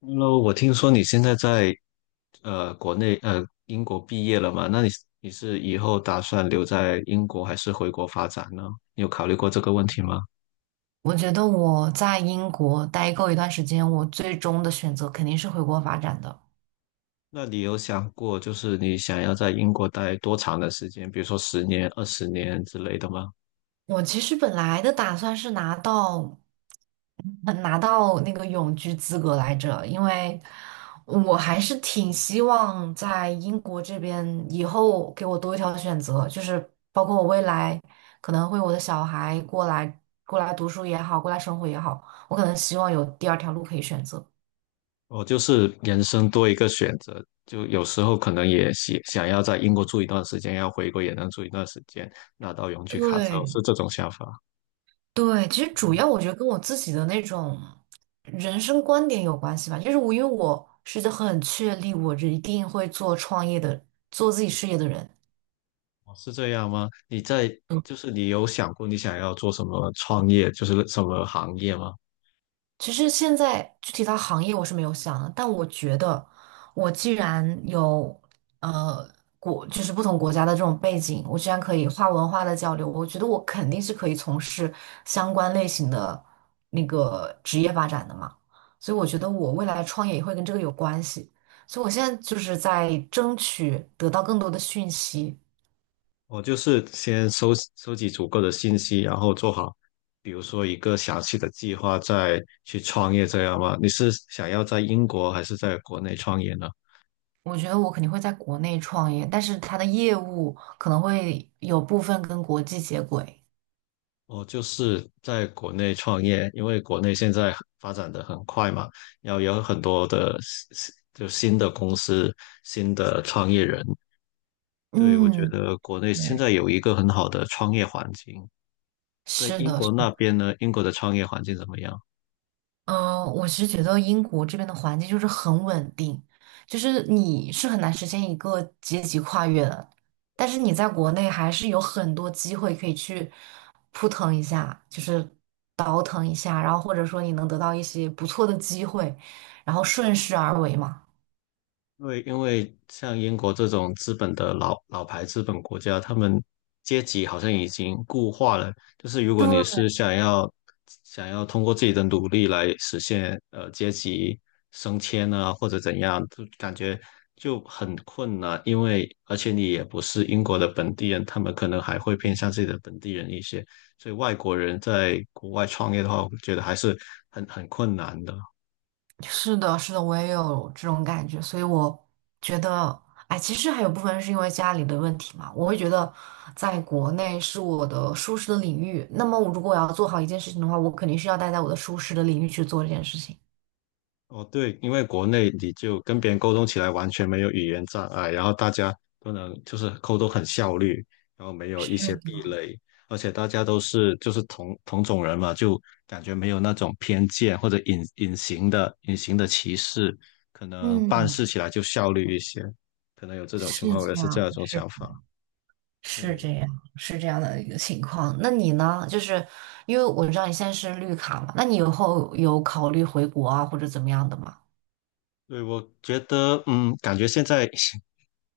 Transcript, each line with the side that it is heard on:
left: Hello，我听说你现在在国内英国毕业了嘛？那你你以后打算留在英国还是回国发展呢？你有考虑过这个问题吗？
right: 我觉得我在英国待够一段时间，我最终的选择肯定是回国发展的。
left: 那你有想过就是你想要在英国待多长的时间，比如说十年、二十年之类的吗？
right: 我其实本来的打算是拿到，拿到那个永居资格来着，因为我还是挺希望在英国这边以后给我多一条选择，就是包括我未来可能会我的小孩过来读书也好，过来生活也好，我可能希望有第二条路可以选择。
left: 我就是人生多一个选择，就有时候可能也想要在英国住一段时间，要回国也能住一段时间，拿到永居卡之后是
right: 对，
left: 这种想法。
right: 对，其实主要我觉得跟我自己的那种人生观点有关系吧，就是我因为我是一个很确立我一定会做创业的、做自己事业的人，
left: 哦，是这样吗？你在，就是你有想过你想要做什么创业，就是什么行业吗？
right: 其实现在具体到行业我是没有想的，但我觉得我既然有呃就是不同国家的这种背景，我既然可以跨文化的交流，我觉得我肯定是可以从事相关类型的那个职业发展的嘛。所以我觉得我未来创业也会跟这个有关系。所以我现在就是在争取得到更多的讯息。
left: 我就是先收集足够的信息，然后做好，比如说一个详细的计划，再去创业这样吗？你是想要在英国还是在国内创业呢？
right: 我觉得我肯定会在国内创业，但是它的业务可能会有部分跟国际接轨。
left: 我就是在国内创业，因为国内现在发展的很快嘛，然后有很多的新的公司、新的创业人。对，我觉
right: 嗯。
left: 得国内现
right: 对，
left: 在有一个很好的创业环境，但
right: 是
left: 英
right: 的，是
left: 国那
right: 的，
left: 边呢？英国的创业环境怎么样？
right: 嗯，我是觉得英国这边的环境就是很稳定，就是你是很难实现一个阶级跨越的，但是你在国内还是有很多机会可以去扑腾一下，就是倒腾一下，然后或者说你能得到一些不错的机会，然后顺势而为嘛。
left: 因为像英国这种资本的老牌资本国家，他们阶级好像已经固化了。就是如果你
right: 对。
left: 是想要通过自己的努力来实现阶级升迁啊，或者怎样，就感觉就很困难。因为而且你也不是英国的本地人，他们可能还会偏向自己的本地人一些。所以外国人在国外创业的话，我觉得还是很困难的。
right: 是的，是的，我也有这种感觉，所以我觉得，哎，其实还有部分是因为家里的问题嘛。我会觉得，在国内是我的舒适的领域，那么我如果我要做好一件事情的话，我肯定是要待在我的舒适的领域去做这件事情。
left: 哦，对，因为国内你就跟别人沟通起来完全没有语言障碍，然后大家都能就是沟通很效率，然后没有一
right: 是
left: 些壁
right: 的，
left: 垒，而且大家都是就是同种人嘛，就感觉没有那种偏见或者隐形的歧视，可能办
right: 嗯，
left: 事起来就效率一些，可能有这种
right: 是
left: 情况，我也
right: 这
left: 是这
right: 样，
left: 样一种想法。
right: 是
left: 对，
right: 这样，是这样的一个情况。那你呢？就是因为我知道你现在是绿卡嘛，那你以后有考虑回国啊，或者怎么样的吗？
left: 对，我觉得，嗯，感觉现在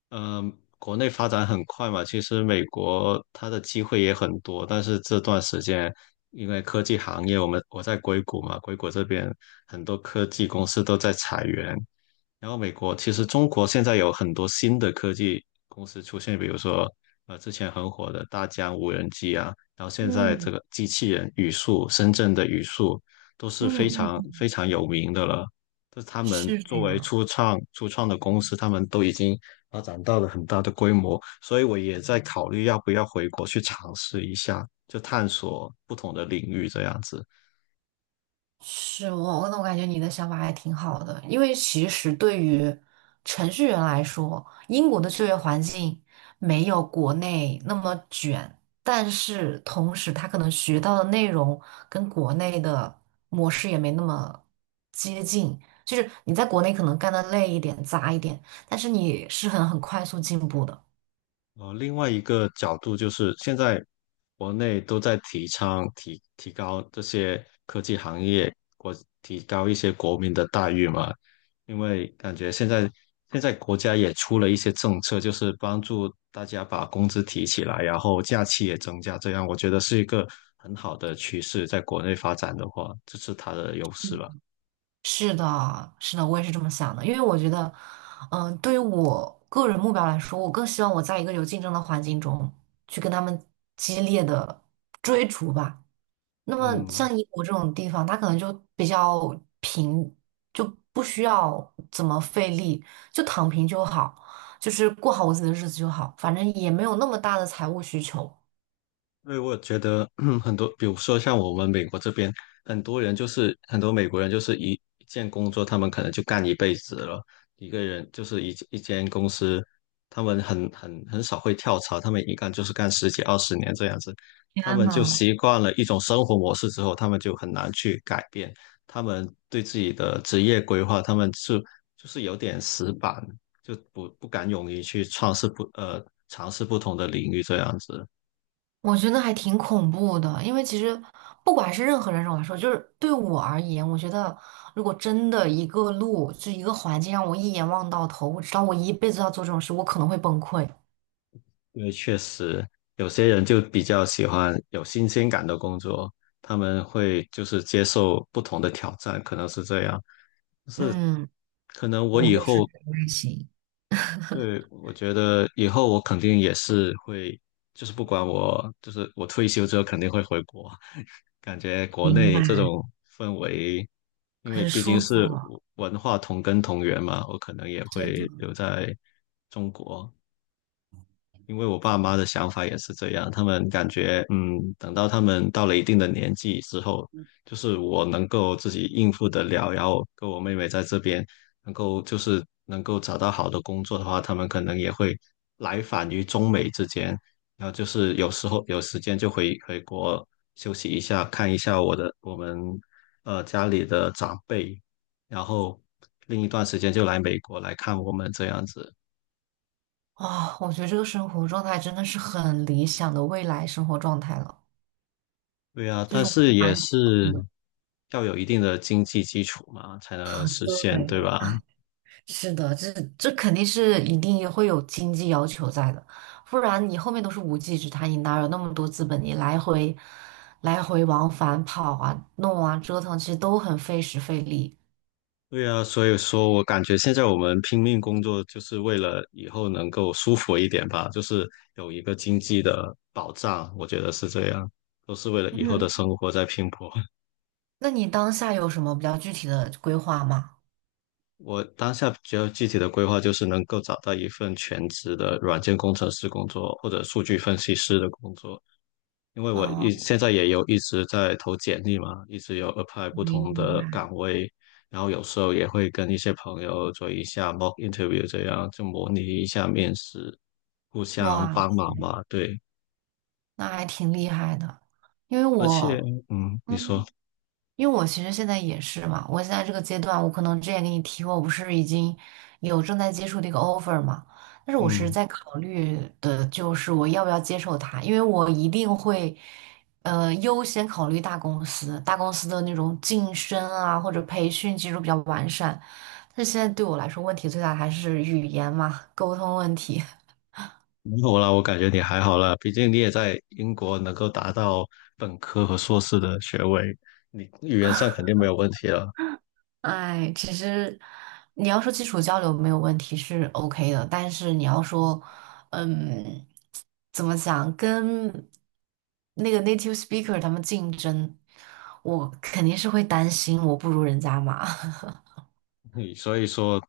left: 嗯，国内发展很快嘛，其实美国它的机会也很多，但是这段时间因为科技行业，我在硅谷嘛，硅谷这边很多科技公司都在裁员，然后美国其实中国现在有很多新的科技公司出现，比如说之前很火的大疆无人机啊，然后现在这
right: 嗯，
left: 个机器人语速，深圳的语速都是非
right: 嗯，嗯，
left: 常
right: 嗯，
left: 非常有名的了。就是他们
right: 是这
left: 作为
right: 样。
left: 初创的公司，他们都已经发展到了很大的规模，所以我也在考虑要不要回国去尝试一下，就探索不同的领域这样子。
right: 是我，那我感觉你的想法还挺好的，因为其实对于程序员来说，英国的就业环境没有国内那么卷，但是同时他可能学到的内容跟国内的模式也没那么接近，就是你在国内可能干得累一点、杂一点，但是你是很快速进步的。
left: 另外一个角度就是，现在国内都在提倡提高这些科技行业，提高一些国民的待遇嘛。因为感觉现在国家也出了一些政策，就是帮助大家把工资提起来，然后假期也增加，这样我觉得是一个很好的趋势。在国内发展的话，这是它的优势吧。
right: 是的，是的，我也是这么想的，因为我觉得，嗯、对于我个人目标来说，我更希望我在一个有竞争的环境中去跟他们激烈的追逐吧。那么
left: 嗯，
right: 像英国这种地方，它可能就比较平，就不需要怎么费力，就躺平就好，就是过好我自己的日子就好，反正也没有那么大的财务需求。
left: 因为我觉得 很多，比如说像我们美国这边，很多美国人就是一件工作，他们可能就干一辈子了。一个人就是一间公司，他们很少会跳槽，他们一干就是干十几二十年这样子。他
right: 天
left: 们就
right: 呐！
left: 习惯了一种生活模式之后，他们就很难去改变。他们对自己的职业规划，他们是就是有点死板，就不敢勇于去尝试不呃尝试不同的领域这样子。
right: 我觉得还挺恐怖的，因为其实不管是任何人来说，就是对我而言，我觉得如果真的一个路，就一个环境让我一眼望到头，我知道我一辈子要做这种事，我可能会崩溃。
left: 因为确实有些人就比较喜欢有新鲜感的工作，他们会就是接受不同的挑战，可能是这样。但是
right: 嗯，
left: 可能我
right: 我
left: 以
right: 就是
left: 后，
right: 这种类型，
left: 对，我觉得以后我肯定也是会，就是不管我，就是我退休之后肯定会回国，感觉国
right: 明白，
left: 内这种氛围，因为
right: 很
left: 毕竟
right: 舒服
left: 是文化同根同源嘛，我可能也
right: 真的。
left: 会留在中国。因为我爸妈的想法也是这样，他们感觉，嗯，等到他们到了一定的年纪之后，就是我能够自己应付得了，然后跟我妹妹在这边能够就是能够找到好的工作的话，他们可能也会来返于中美之间，然后就是有时候有时间就回国休息一下，看一下我们家里的长辈，然后另一段时间就来美国来看我们这样子。
right: 哇，我觉得这个生活状态真的是很理想的未来生活状态了，
left: 对啊，
right: 就
left: 但
right: 是我
left: 是也是
right: 的。
left: 要有一定的经济基础嘛，才能实现，对
right: 对，
left: 吧？
right: 是的，这肯定是一定也会有经济要求在的，不然你后面都是无稽之谈。你哪有那么多资本？你来回往返跑啊、弄啊、折腾，其实都很费时费力。
left: 对啊，所以说我感觉现在我们拼命工作，就是为了以后能够舒服一点吧，就是有一个经济的保障，我觉得是这样，都是为了以后的
right: 嗯，
left: 生活在拼搏。
right: 那你当下有什么比较具体的规划吗？
left: 我当下比较具体的规划就是能够找到一份全职的软件工程师工作，或者数据分析师的工作。因为
right: 啊，
left: 现在也有一直在投简历嘛，一直有 apply 不
right: 明，
left: 同
right: 明
left: 的
right: 白，
left: 岗位，然后有时候也会跟一些朋友做一下 mock interview，这样就模拟一下面试，互相
right: 哇
left: 帮忙
right: 塞，
left: 嘛。对，
right: 那还挺厉害的。因为
left: 而且，
right: 我，
left: 嗯，你说，
right: 嗯，因为我其实现在也是嘛，我现在这个阶段，我可能之前给你提过，我不是已经有正在接触的一个 offer 嘛，但是我是
left: 嗯，
right: 在考虑的就是我要不要接受它，因为我一定会，优先考虑大公司，大公司的那种晋升啊或者培训技术比较完善，但是现在对我来说问题最大还是语言嘛，沟通问题。
left: 没有啦，我感觉你还好啦，毕竟你也在英国能够达到本科和硕士的学位，你语言上肯定没有问题了。
right: 哎，其实你要说基础交流没有问题是 OK 的，但是你要说，嗯，怎么讲，跟那个 native speaker 他们竞争，我肯定是会担心我不如人家嘛，
left: 你所以说，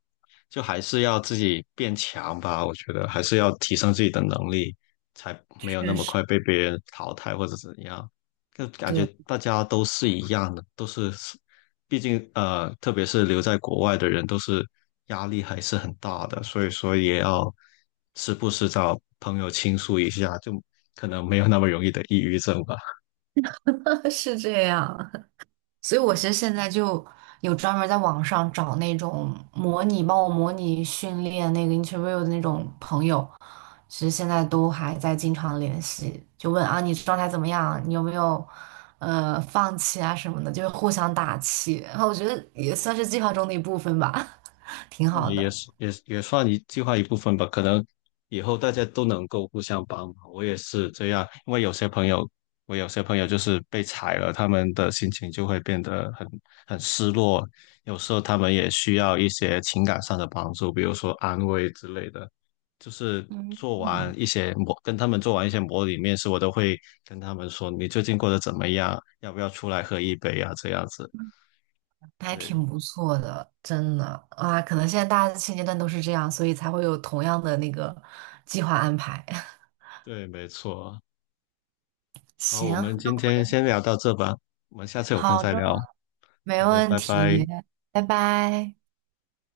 left: 就还是要自己变强吧。我觉得还是要提升自己的能力，才 没有那
right: 确
left: 么
right: 实，
left: 快被别人淘汰或者怎样。就感觉
right: 对，
left: 大家都是一样的，都是，毕竟，特别是留在国外的人，都是压力还是很大的，所以说也要时不时找朋友倾诉一下，就可能没有那么容易的抑郁症吧。
right: 是这样。所以我其实现在就有专门在网上找那种模拟帮我模拟训练那个 interview 的那种朋友，其实现在都还在经常联系，就问啊你状态怎么样，你有没有放弃啊什么的，就是互相打气，然后我觉得也算是计划中的一部分吧，挺
left: 嗯
right: 好
left: 也
right: 的。
left: 是也是也算计划一部分吧。可能以后大家都能够互相帮忙。我也是这样，因为有些朋友，我有些朋友就是被踩了，他们的心情就会变得很失落。有时候他们也需要一些情感上的帮助，比如说安慰之类的。就是
right: 嗯，
left: 做完一些模，跟他们做完一些模拟面试，我都会跟他们说你最近过得怎么样，要不要出来喝一杯啊？这样子。
right: 还
left: 对
right: 挺不错的，真的啊！可能现在大家现阶段都是这样，所以才会有同样的那个计划安排。
left: 对，没错。好，我
right: 行，
left: 们今天先聊到这吧，我们下次有空
right: 好
left: 再
right: 的，
left: 聊。
right: 没
left: 好的，
right: 问
left: 拜拜。
right: 题，拜拜。